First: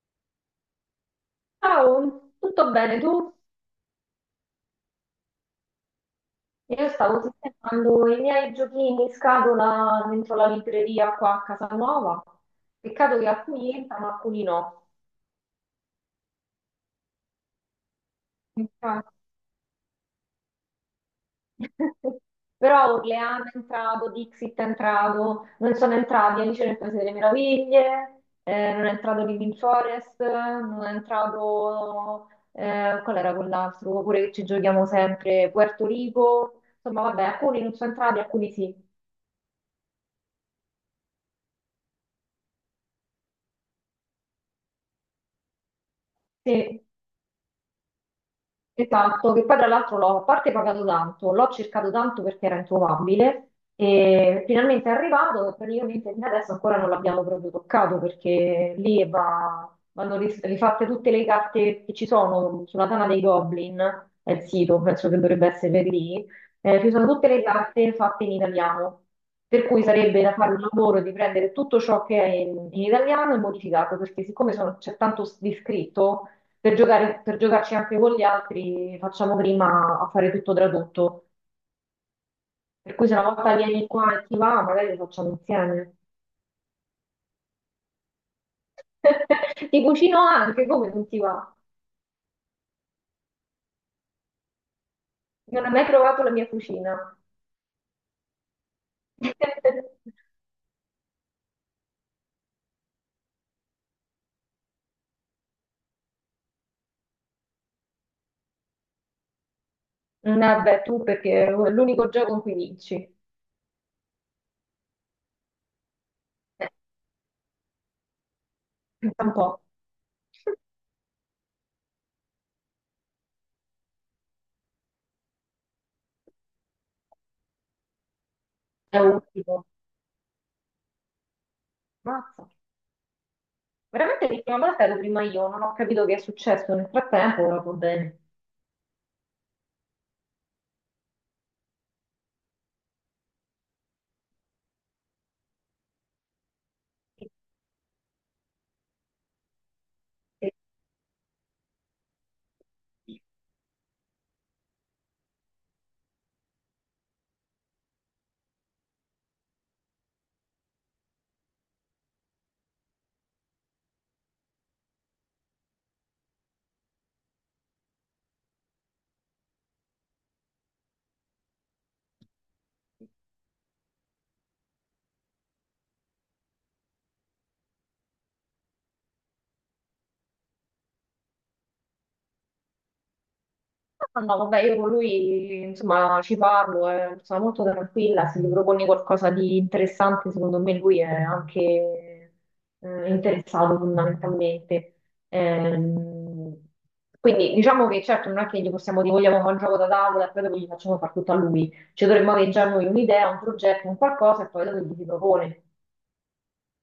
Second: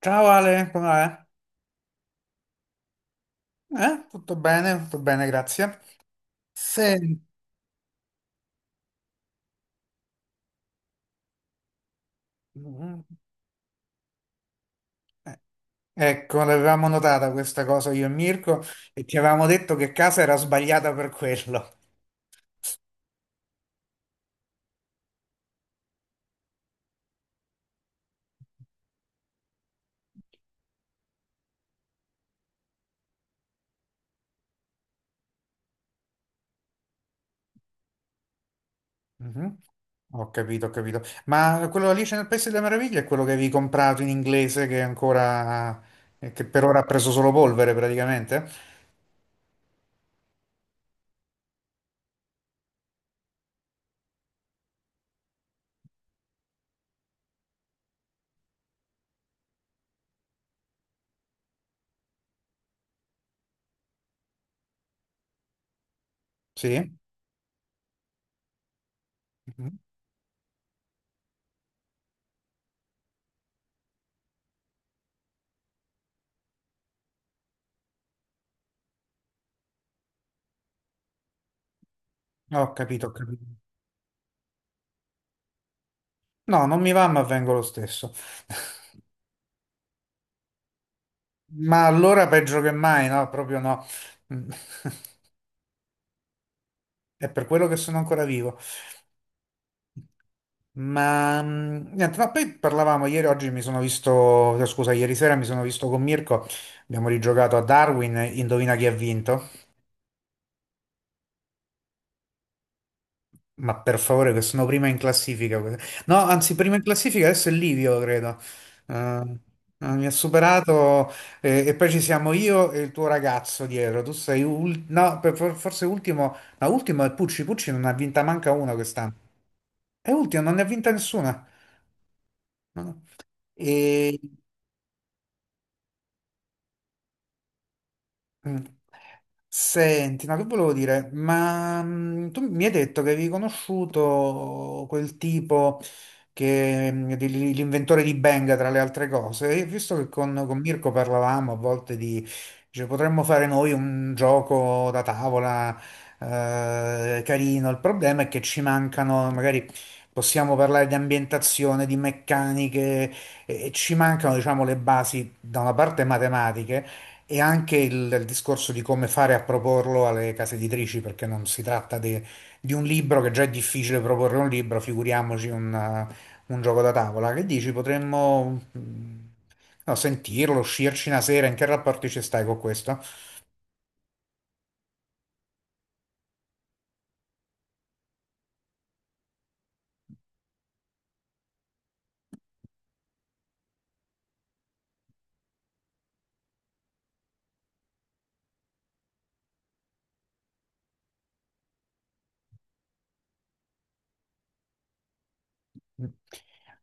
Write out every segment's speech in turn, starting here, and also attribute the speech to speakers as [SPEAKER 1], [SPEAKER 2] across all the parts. [SPEAKER 1] Ciao Ale, come va? Eh,
[SPEAKER 2] Ciao, tutto bene tu?
[SPEAKER 1] Eh, tutto bene, tutto bene, grazie.
[SPEAKER 2] Io
[SPEAKER 1] Se...
[SPEAKER 2] stavo sistemando i miei giochini in scatola dentro la libreria qua a casa nuova. Peccato che alcuni entrano, alcuni no.
[SPEAKER 1] Ecco, l'avevamo notata questa cosa io e Mirko e
[SPEAKER 2] Infatti.
[SPEAKER 1] ti avevamo detto che casa era sbagliata per quello.
[SPEAKER 2] Però Orleano è entrato, Dixit è entrato, non sono entrati Alice nel Paese delle Meraviglie, non è entrato Living Forest, non è entrato... qual era quell'altro? Oppure che ci giochiamo sempre, Puerto Rico. Insomma, vabbè, alcuni non sono entrati, alcuni sì.
[SPEAKER 1] Mhm. Ho capito, ho capito. Ma quello Alice nel Paese delle Meraviglie è quello che avevi comprato in inglese che è ancora, che per ora ha
[SPEAKER 2] Sì.
[SPEAKER 1] preso solo polvere praticamente?
[SPEAKER 2] Esatto, che poi tra l'altro l'ho a parte pagato tanto, l'ho cercato tanto perché era introvabile e finalmente è arrivato e praticamente fino adesso ancora non l'abbiamo proprio toccato perché lì vanno rifatte tutte le carte che ci sono sulla Tana dei Goblin, è il sito, penso che dovrebbe essere lì. Ci
[SPEAKER 1] Sì?
[SPEAKER 2] sono tutte le carte fatte in italiano, per
[SPEAKER 1] Mhm.
[SPEAKER 2] cui sarebbe da fare un lavoro di prendere tutto ciò che è in italiano e modificarlo, perché siccome c'è tanto di scritto per giocarci anche con gli altri, facciamo prima a fare tutto tradotto.
[SPEAKER 1] Ho
[SPEAKER 2] Per
[SPEAKER 1] capito,
[SPEAKER 2] cui
[SPEAKER 1] ho
[SPEAKER 2] se una
[SPEAKER 1] capito.
[SPEAKER 2] volta vieni qua e ti va, magari lo facciamo insieme.
[SPEAKER 1] No, non mi va, ma vengo lo stesso.
[SPEAKER 2] Ti cucino anche, come non ti va?
[SPEAKER 1] Ma allora peggio che mai, no? Proprio no. Mm.
[SPEAKER 2] Non hai mai provato la mia cucina.
[SPEAKER 1] È per quello che sono ancora vivo. Ma niente, no, poi parlavamo ieri, oggi mi sono visto, no, scusa, ieri sera mi sono visto con Mirko, abbiamo rigiocato a Darwin, indovina chi ha vinto?
[SPEAKER 2] Vabbè, tu perché è l'unico gioco in cui vinci.
[SPEAKER 1] Ma per favore, che sono prima in classifica. No, anzi, prima in classifica adesso è Livio, credo. Eh,
[SPEAKER 2] Pensa un po'.
[SPEAKER 1] mi ha superato e poi ci siamo io e il tuo ragazzo dietro. Tu sei no, forse ultimo, ma ultimo è Pucci. Pucci non ne ha vinta manca una
[SPEAKER 2] È
[SPEAKER 1] quest'anno.
[SPEAKER 2] ultimo.
[SPEAKER 1] È ultimo, non ne ha vinta nessuna.
[SPEAKER 2] Mazza.
[SPEAKER 1] No, no. E.
[SPEAKER 2] Veramente l'ultima volta ero prima io, non ho capito che è successo. Nel frattempo, ora va bene.
[SPEAKER 1] Mm. Senti, ma che volevo dire? Ma tu mi hai detto che avevi conosciuto quel tipo che l'inventore di Benga, tra le altre cose. E visto che con Mirko parlavamo a volte di, cioè, potremmo fare noi un gioco da tavola, carino. Il problema è che ci mancano, magari possiamo parlare di ambientazione, di meccaniche, e ci mancano, diciamo, le basi da una parte matematiche e anche il discorso di come fare a proporlo alle case editrici, perché non si tratta di un libro, che già è difficile proporre un libro, figuriamoci un gioco da tavola. Che dici? Potremmo no, sentirlo, uscirci una sera, in che rapporti ci stai con questo?
[SPEAKER 2] Ah, no, vabbè, io con lui, insomma, ci parlo, sono molto tranquilla, se gli proponi qualcosa di interessante, secondo me lui è anche interessato fondamentalmente. Ehm, quindi diciamo che certo non è che gli possiamo dire vogliamo fare un gioco da tavola e poi dopo gli facciamo fare tutto a lui, ci dovremmo avere già noi un'idea, un progetto, un qualcosa, e poi dopo gli si propone.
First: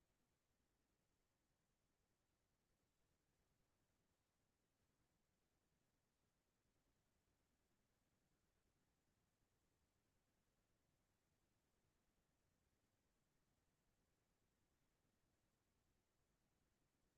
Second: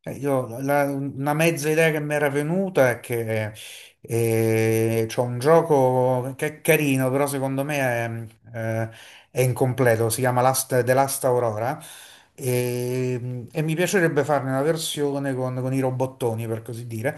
[SPEAKER 1] Io, una mezza idea che mi era venuta è che c'è un gioco che è carino, però secondo me è, eh, è incompleto, si chiama Last, The Last Aurora, e mi piacerebbe farne una versione con i robottoni, per così dire,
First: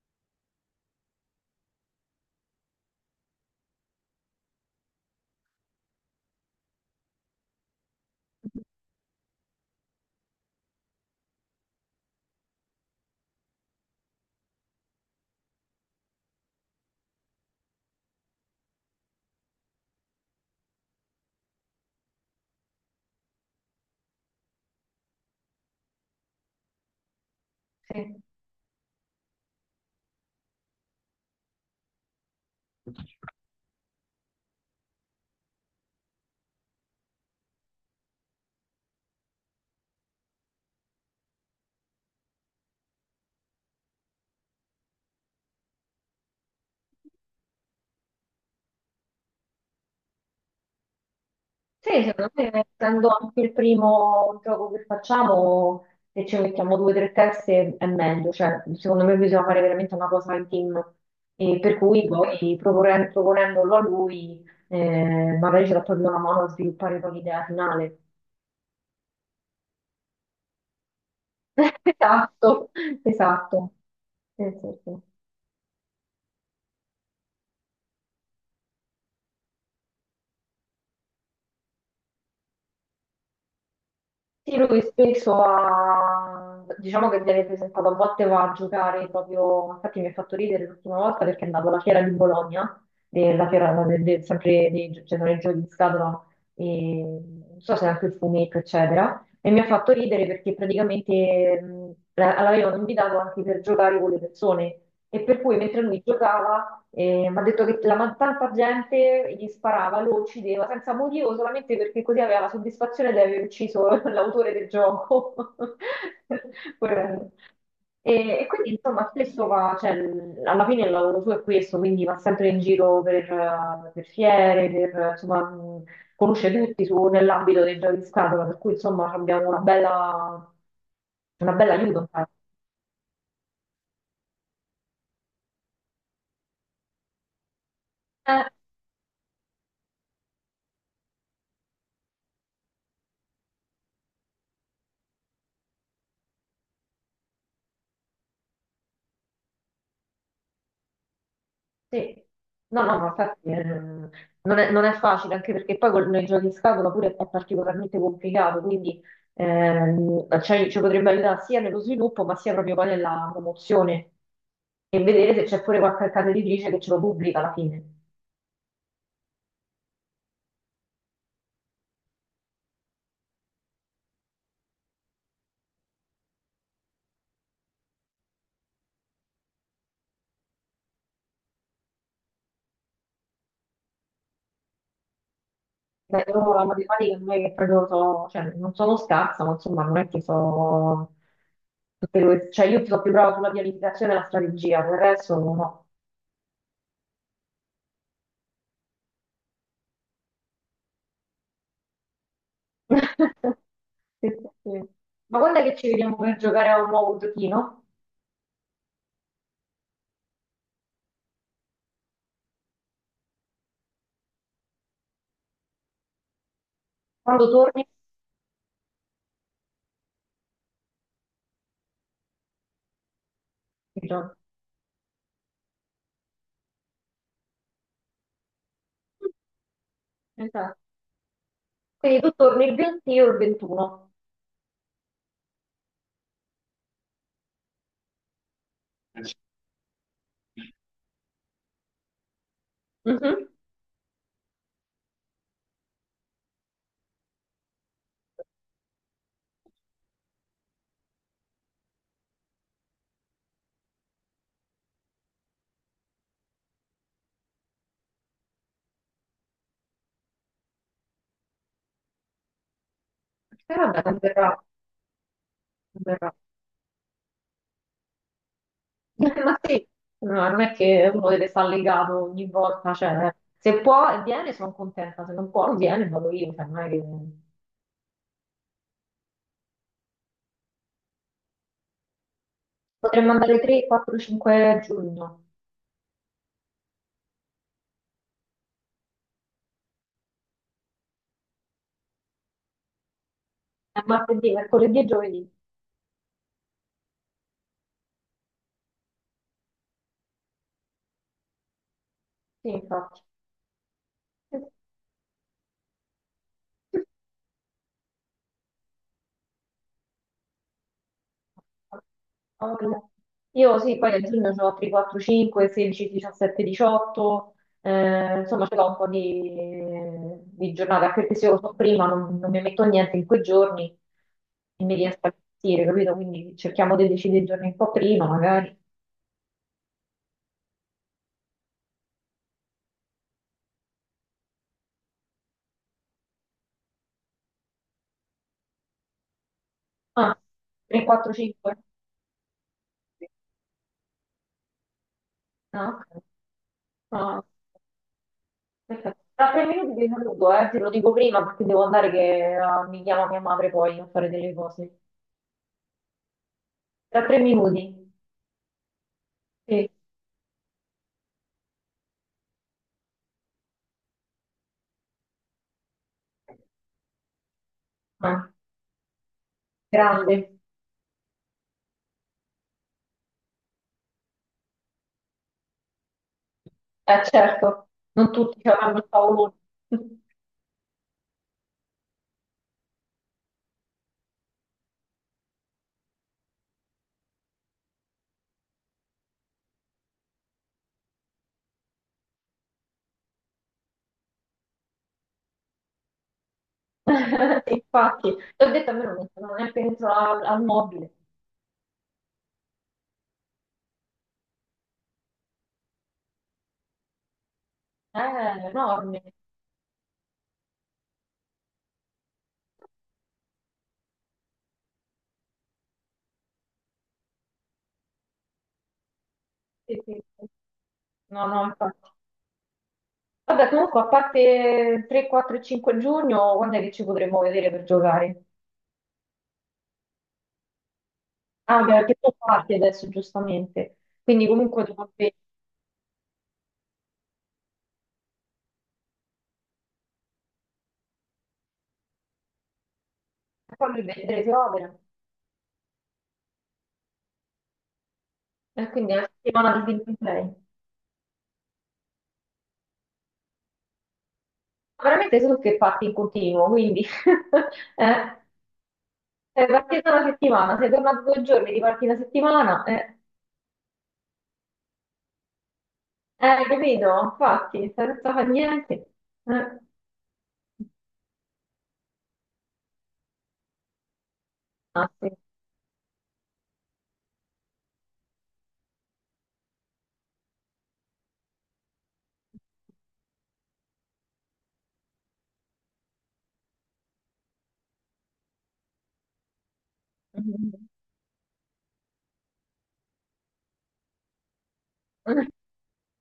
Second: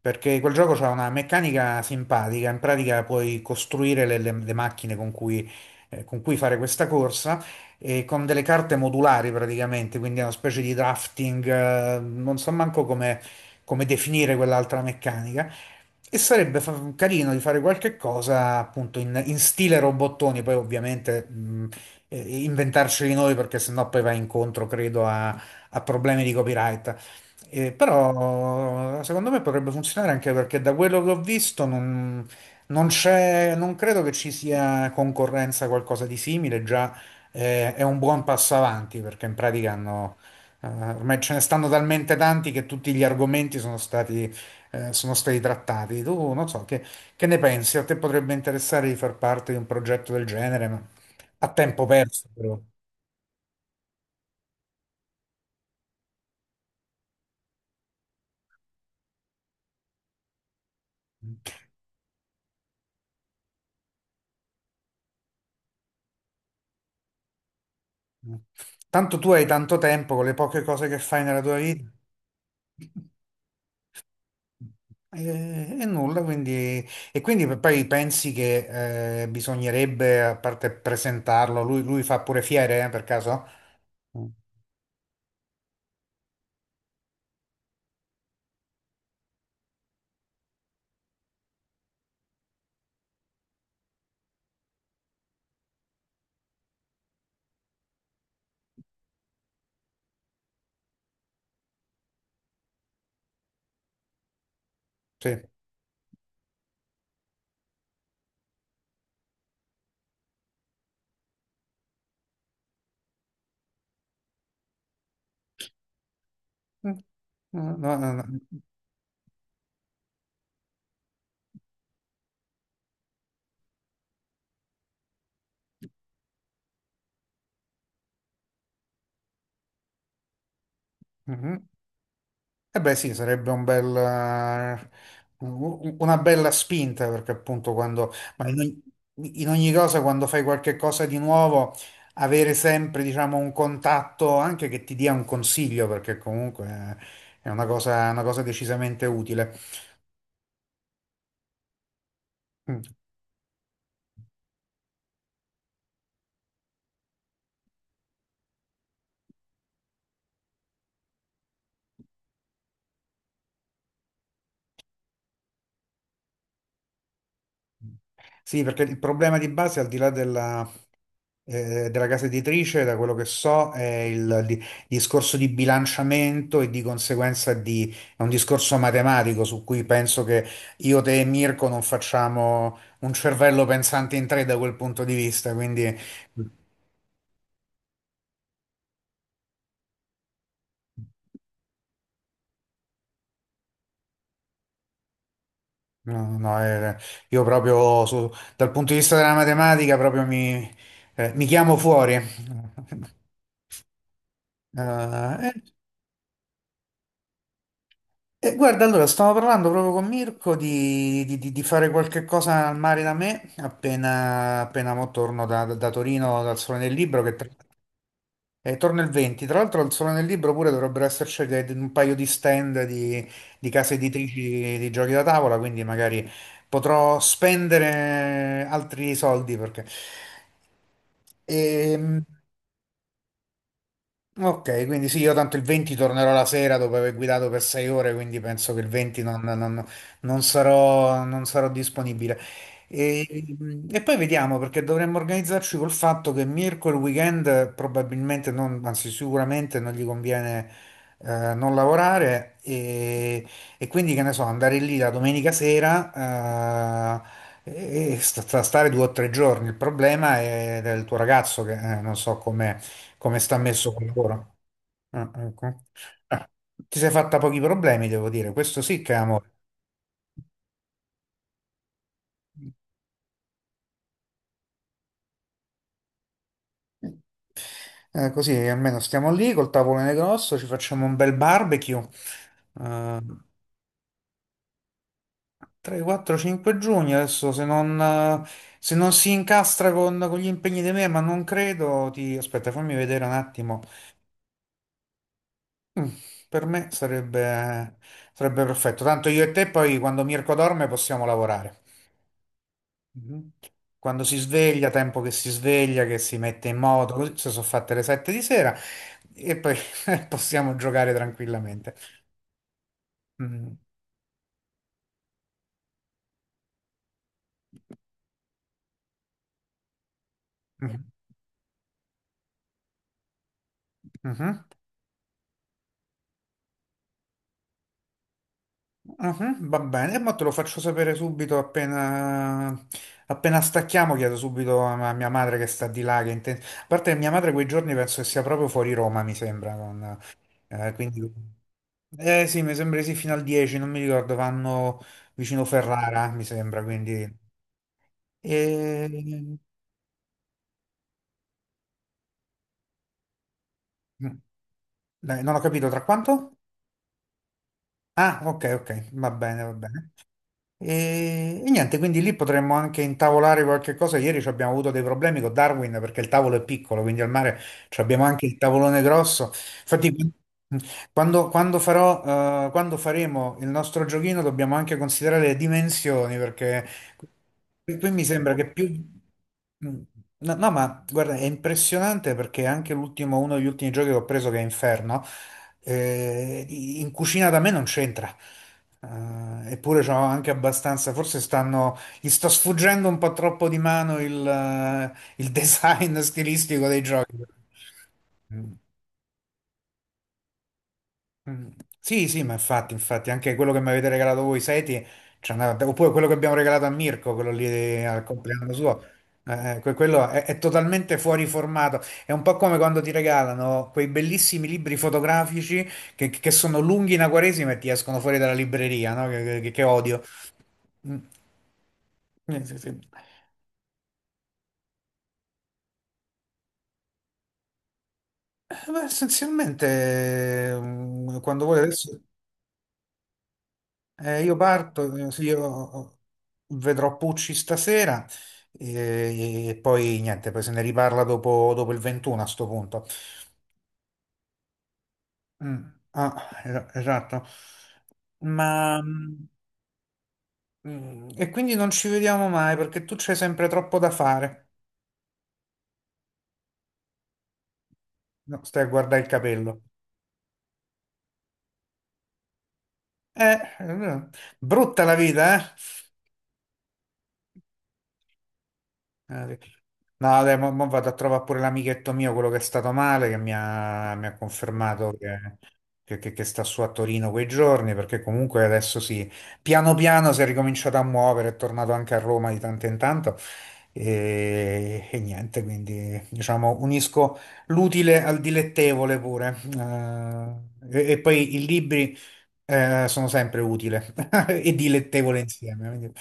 [SPEAKER 1] perché quel gioco ha una meccanica simpatica, in pratica puoi costruire le macchine con cui fare questa corsa, con delle carte modulari praticamente, quindi è una specie di drafting, non so manco come, definire quell'altra meccanica. E sarebbe carino di fare qualche cosa appunto in stile robottoni, poi ovviamente eh, inventarceli noi perché sennò poi va incontro, credo, a, problemi di copyright.
[SPEAKER 2] Sì.
[SPEAKER 1] Però secondo me potrebbe funzionare anche perché da quello che ho visto non c'è, non credo che ci sia concorrenza a qualcosa di simile già, è un buon passo avanti perché in pratica hanno, ormai ce ne stanno talmente tanti che tutti gli argomenti sono stati trattati. Tu non so, che ne pensi? A te potrebbe interessare di far parte di un progetto del genere, ma a tempo
[SPEAKER 2] Sì,
[SPEAKER 1] perso,
[SPEAKER 2] secondo me,
[SPEAKER 1] però.
[SPEAKER 2] essendo anche il primo gioco che facciamo, se ci mettiamo due o tre teste è meglio, cioè, secondo me bisogna fare veramente una cosa in team. E per cui poi proponendolo a lui, magari ce la toglie una mano a sviluppare poi l'idea finale.
[SPEAKER 1] Tanto tu hai tanto tempo con le poche cose che fai nella tua vita.
[SPEAKER 2] Esatto, esatto. Sì, sì, sì.
[SPEAKER 1] E nulla, quindi, e quindi poi pensi che bisognerebbe, a parte presentarlo, lui fa pure fiere, per caso? Mm.
[SPEAKER 2] Sì, lui spesso ha, diciamo che viene presentato, a volte va a giocare proprio. Infatti mi ha fatto ridere l'ultima volta perché è andato alla fiera di Bologna, della fiera no, sempre dei, cioè, sono i giochi di scatola, e non so se anche il fumetto, eccetera, e mi ha fatto ridere perché praticamente l'avevano invitato anche per giocare con le persone, e
[SPEAKER 1] Sì.
[SPEAKER 2] per cui mentre lui giocava, mi ha detto che tanta gente gli sparava, lo uccideva senza motivo, solamente perché così aveva la soddisfazione di aver ucciso l'autore del gioco.
[SPEAKER 1] Mm.
[SPEAKER 2] Poverello.
[SPEAKER 1] No, no,
[SPEAKER 2] E
[SPEAKER 1] no.
[SPEAKER 2] quindi insomma spesso va, cioè, alla fine il lavoro suo è questo, quindi va sempre in giro per fiere, per, insomma, conosce tutti nell'ambito dei giochi di scatola, per cui insomma abbiamo una
[SPEAKER 1] Mhm.
[SPEAKER 2] bella aiuto.
[SPEAKER 1] Eh beh sì, sarebbe un bel, una bella spinta perché appunto quando,
[SPEAKER 2] Eh,
[SPEAKER 1] ma in ogni cosa quando fai qualche cosa di nuovo, avere sempre diciamo un contatto anche che ti dia un consiglio perché comunque, è una cosa, decisamente utile.
[SPEAKER 2] sì.
[SPEAKER 1] Mm.
[SPEAKER 2] No, no, ma infatti non è facile, anche perché poi con i giochi in scatola pure è particolarmente complicato, quindi cioè, ci potrebbe aiutare sia nello sviluppo, ma sia proprio poi nella promozione, e vedere se c'è pure qualche casa editrice che ce lo pubblica alla fine.
[SPEAKER 1] Sì, perché il problema di base al di là della casa editrice, da quello che so, è il discorso di bilanciamento e di conseguenza di, è un discorso matematico su cui penso che io, te e Mirko non facciamo un cervello pensante in tre da quel punto di vista, quindi
[SPEAKER 2] Beh, io la matematica non è che proprio so, cioè, non sono scarsa, ma insomma non è che so... Cioè io sono più brava sulla pianificazione e la strategia, per il resto no.
[SPEAKER 1] no, no, io proprio dal punto di vista della matematica proprio mi chiamo fuori.
[SPEAKER 2] Sì, sì, sì. Ma
[SPEAKER 1] Eh,
[SPEAKER 2] quando è che ci vediamo per giocare a un nuovo giochino?
[SPEAKER 1] guarda, allora stavo parlando proprio con Mirko di, di fare qualche cosa al mare da me appena mo torno da, Torino dal Sole nel Libro, che
[SPEAKER 2] Quando torni?
[SPEAKER 1] torno il 20. Tra l'altro al Sole nel Libro pure dovrebbero esserci un paio di stand di, case
[SPEAKER 2] Il gioco.
[SPEAKER 1] editrici di, giochi da tavola, quindi magari potrò spendere altri soldi perché...
[SPEAKER 2] Esatto. Quindi
[SPEAKER 1] Ehm,
[SPEAKER 2] tu torni il 20 e io il 21.
[SPEAKER 1] Ok, quindi sì, io tanto il 20 tornerò la sera dopo aver guidato per 6 ore, quindi penso che il 20 non sarò disponibile. E,
[SPEAKER 2] Mhm.
[SPEAKER 1] e poi vediamo, perché dovremmo organizzarci col fatto che Mirko il weekend probabilmente, non, anzi sicuramente non gli conviene, non lavorare, e quindi che ne so, andare lì la domenica sera, stare 2 o 3 giorni. Il problema è del tuo ragazzo che, non so come sta
[SPEAKER 2] E
[SPEAKER 1] messo
[SPEAKER 2] vabbè,
[SPEAKER 1] col
[SPEAKER 2] non
[SPEAKER 1] lavoro?
[SPEAKER 2] verrà,
[SPEAKER 1] Ah, ecco.
[SPEAKER 2] non verrà.
[SPEAKER 1] Ah, ti sei fatta pochi problemi, devo dire. Questo sì che è amore.
[SPEAKER 2] Ma sì, no, non è che uno deve stare legato ogni volta, cioè, se può viene, sono contenta, se non può non viene, vado io, cioè, non è che...
[SPEAKER 1] Così almeno stiamo lì col tavolone grosso, ci facciamo un bel barbecue. Eh,
[SPEAKER 2] Potremmo andare 3, 4, 5 giugno,
[SPEAKER 1] 3, 4, 5 giugno. Adesso se non, se non si incastra con gli impegni di me, ma non credo, ti... Aspetta, fammi vedere un attimo.
[SPEAKER 2] a martedì, mercoledì e giovedì,
[SPEAKER 1] Per me sarebbe perfetto. Tanto io e te poi quando Mirko dorme possiamo lavorare.
[SPEAKER 2] sì, infatti.
[SPEAKER 1] Mhm. Quando si sveglia, tempo che si sveglia, che si mette in moto, così se sono fatte le 7 di sera e poi possiamo giocare tranquillamente.
[SPEAKER 2] Allora,
[SPEAKER 1] Mm.
[SPEAKER 2] io sì, poi a giugno ho altri 4, 5, 16, 17, 18, insomma ce l'ho un po' di
[SPEAKER 1] Mhm.
[SPEAKER 2] giornate, anche perché se io lo so prima non mi metto niente in quei giorni
[SPEAKER 1] Mhm.
[SPEAKER 2] e mi riesco a gestire, capito? Quindi cerchiamo di decidere i giorni un po' prima, magari.
[SPEAKER 1] Mhm. Va bene, e mo te lo faccio sapere subito appena stacchiamo, chiedo subito a mia madre che sta di là, che a parte che mia madre quei giorni penso che sia proprio fuori Roma, mi sembra,
[SPEAKER 2] Ah, 3,
[SPEAKER 1] quindi...
[SPEAKER 2] 4, 5.
[SPEAKER 1] Eh sì, mi sembra di sì, fino al 10, non mi ricordo, vanno vicino
[SPEAKER 2] Ah, ok.
[SPEAKER 1] Ferrara, mi sembra,
[SPEAKER 2] Ah,
[SPEAKER 1] quindi...
[SPEAKER 2] perfetto. Tra
[SPEAKER 1] E...
[SPEAKER 2] 3 minuti ti saluto, te lo dico prima perché devo andare che mi chiama mia madre poi a fare
[SPEAKER 1] mm,
[SPEAKER 2] delle cose.
[SPEAKER 1] Dai, non ho capito, tra quanto?
[SPEAKER 2] Tra 3 minuti.
[SPEAKER 1] Ah, ok, ok, va bene, va
[SPEAKER 2] Sì.
[SPEAKER 1] bene. E niente, quindi lì potremmo anche intavolare qualche cosa. Ieri ci abbiamo avuto dei problemi con Darwin perché il tavolo è piccolo, quindi al mare ci abbiamo anche
[SPEAKER 2] Ah,
[SPEAKER 1] il tavolone grosso. Infatti,
[SPEAKER 2] grande,
[SPEAKER 1] quando faremo il nostro giochino dobbiamo anche considerare le dimensioni perché
[SPEAKER 2] certo,
[SPEAKER 1] qui mi
[SPEAKER 2] non
[SPEAKER 1] sembra
[SPEAKER 2] tutti ci
[SPEAKER 1] che più...
[SPEAKER 2] avranno il paolo.
[SPEAKER 1] No, no, ma guarda, è impressionante perché anche l'ultimo, uno degli ultimi giochi che ho preso che è Inferno. In cucina da me non c'entra. Eppure c'ho anche abbastanza, forse stanno, gli sto sfuggendo un po' troppo di mano il design stilistico dei giochi.
[SPEAKER 2] Infatti, ti ho
[SPEAKER 1] Mm.
[SPEAKER 2] detto, a me non mi sono neanche dentro al mobile.
[SPEAKER 1] Mm. Sì, sì, ma infatti, infatti, anche quello che mi avete regalato voi, Seti, oppure quello che abbiamo regalato a Mirko, quello lì, al
[SPEAKER 2] È
[SPEAKER 1] compleanno suo,
[SPEAKER 2] enorme.
[SPEAKER 1] quello è totalmente fuori formato. È un po' come quando ti regalano quei bellissimi libri fotografici che sono lunghi in Quaresima e ti escono fuori dalla libreria, no? Che
[SPEAKER 2] Sì,
[SPEAKER 1] odio.
[SPEAKER 2] sì, sì.
[SPEAKER 1] Mm.
[SPEAKER 2] No, no, infatti.
[SPEAKER 1] Sì, sì.
[SPEAKER 2] Vabbè, comunque, a parte 3, 4 e 5 giugno, quando è che ci potremo vedere per giocare?
[SPEAKER 1] Beh, essenzialmente, quando vuoi
[SPEAKER 2] Ah, beh, perché
[SPEAKER 1] adesso.
[SPEAKER 2] tu parti adesso, giustamente. Quindi
[SPEAKER 1] Io
[SPEAKER 2] comunque
[SPEAKER 1] parto,
[SPEAKER 2] dovrebbe
[SPEAKER 1] sì, io vedrò Pucci stasera, e, poi niente, poi se ne riparla dopo, il 21 a sto punto.
[SPEAKER 2] farmi vedere che opera.
[SPEAKER 1] Mm, ah, esatto.
[SPEAKER 2] E
[SPEAKER 1] Ma
[SPEAKER 2] quindi è la settimana di gameplay. Ma
[SPEAKER 1] e quindi non ci vediamo mai perché tu c'hai sempre troppo da fare.
[SPEAKER 2] veramente sono che parti in continuo, quindi... eh?
[SPEAKER 1] No, stai a guardare il
[SPEAKER 2] Sei
[SPEAKER 1] capello.
[SPEAKER 2] partita una settimana, sei tornato 2 giorni, riparti una settimana,
[SPEAKER 1] Eh, eh, brutta la vita, eh?
[SPEAKER 2] capito? Infatti, senza fare niente.
[SPEAKER 1] Sì.
[SPEAKER 2] Eh.
[SPEAKER 1] No, dai, mo vado a trovare pure l'amichetto mio, quello che è stato male, che mi ha
[SPEAKER 2] Ah,
[SPEAKER 1] confermato
[SPEAKER 2] sì.
[SPEAKER 1] che, che sta su a Torino quei giorni, perché comunque adesso sì, piano piano si è ricominciato a muovere, è tornato anche a Roma di tanto in tanto e niente, quindi diciamo unisco l'utile al dilettevole pure. Eh, e, e poi i libri, sono sempre utile e dilettevole insieme. Quindi-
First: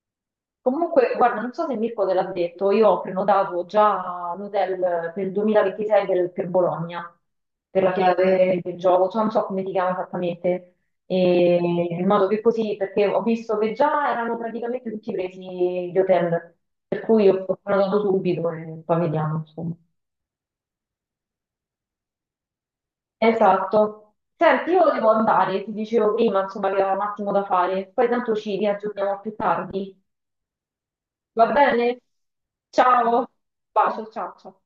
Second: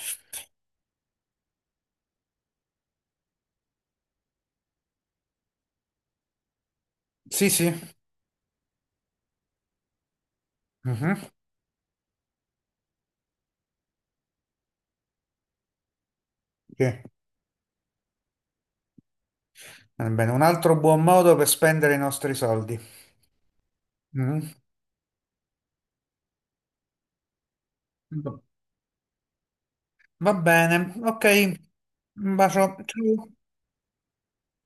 [SPEAKER 2] Comunque, guarda, non so se Mirko te l'ha detto, io ho prenotato già un hotel per il 2026 per, Bologna,
[SPEAKER 1] Sì, sì.
[SPEAKER 2] per la chiave del gioco, cioè non so come si chiama esattamente,
[SPEAKER 1] Mhm.
[SPEAKER 2] e in modo che così, perché ho visto che già erano praticamente tutti presi gli hotel,
[SPEAKER 1] Sì.
[SPEAKER 2] per cui ho prenotato subito e poi vediamo, insomma.
[SPEAKER 1] Va bene, un altro buon modo per spendere i nostri soldi.
[SPEAKER 2] Esatto.
[SPEAKER 1] Mm?
[SPEAKER 2] Senti, io devo andare, ti dicevo prima, insomma, che ho un attimo da fare. Poi tanto ci riaggiorniamo più tardi.
[SPEAKER 1] Va bene, ok.
[SPEAKER 2] Va bene?
[SPEAKER 1] Un bacio.
[SPEAKER 2] Ciao.
[SPEAKER 1] Ciao.
[SPEAKER 2] Bacio, ciao, ciao.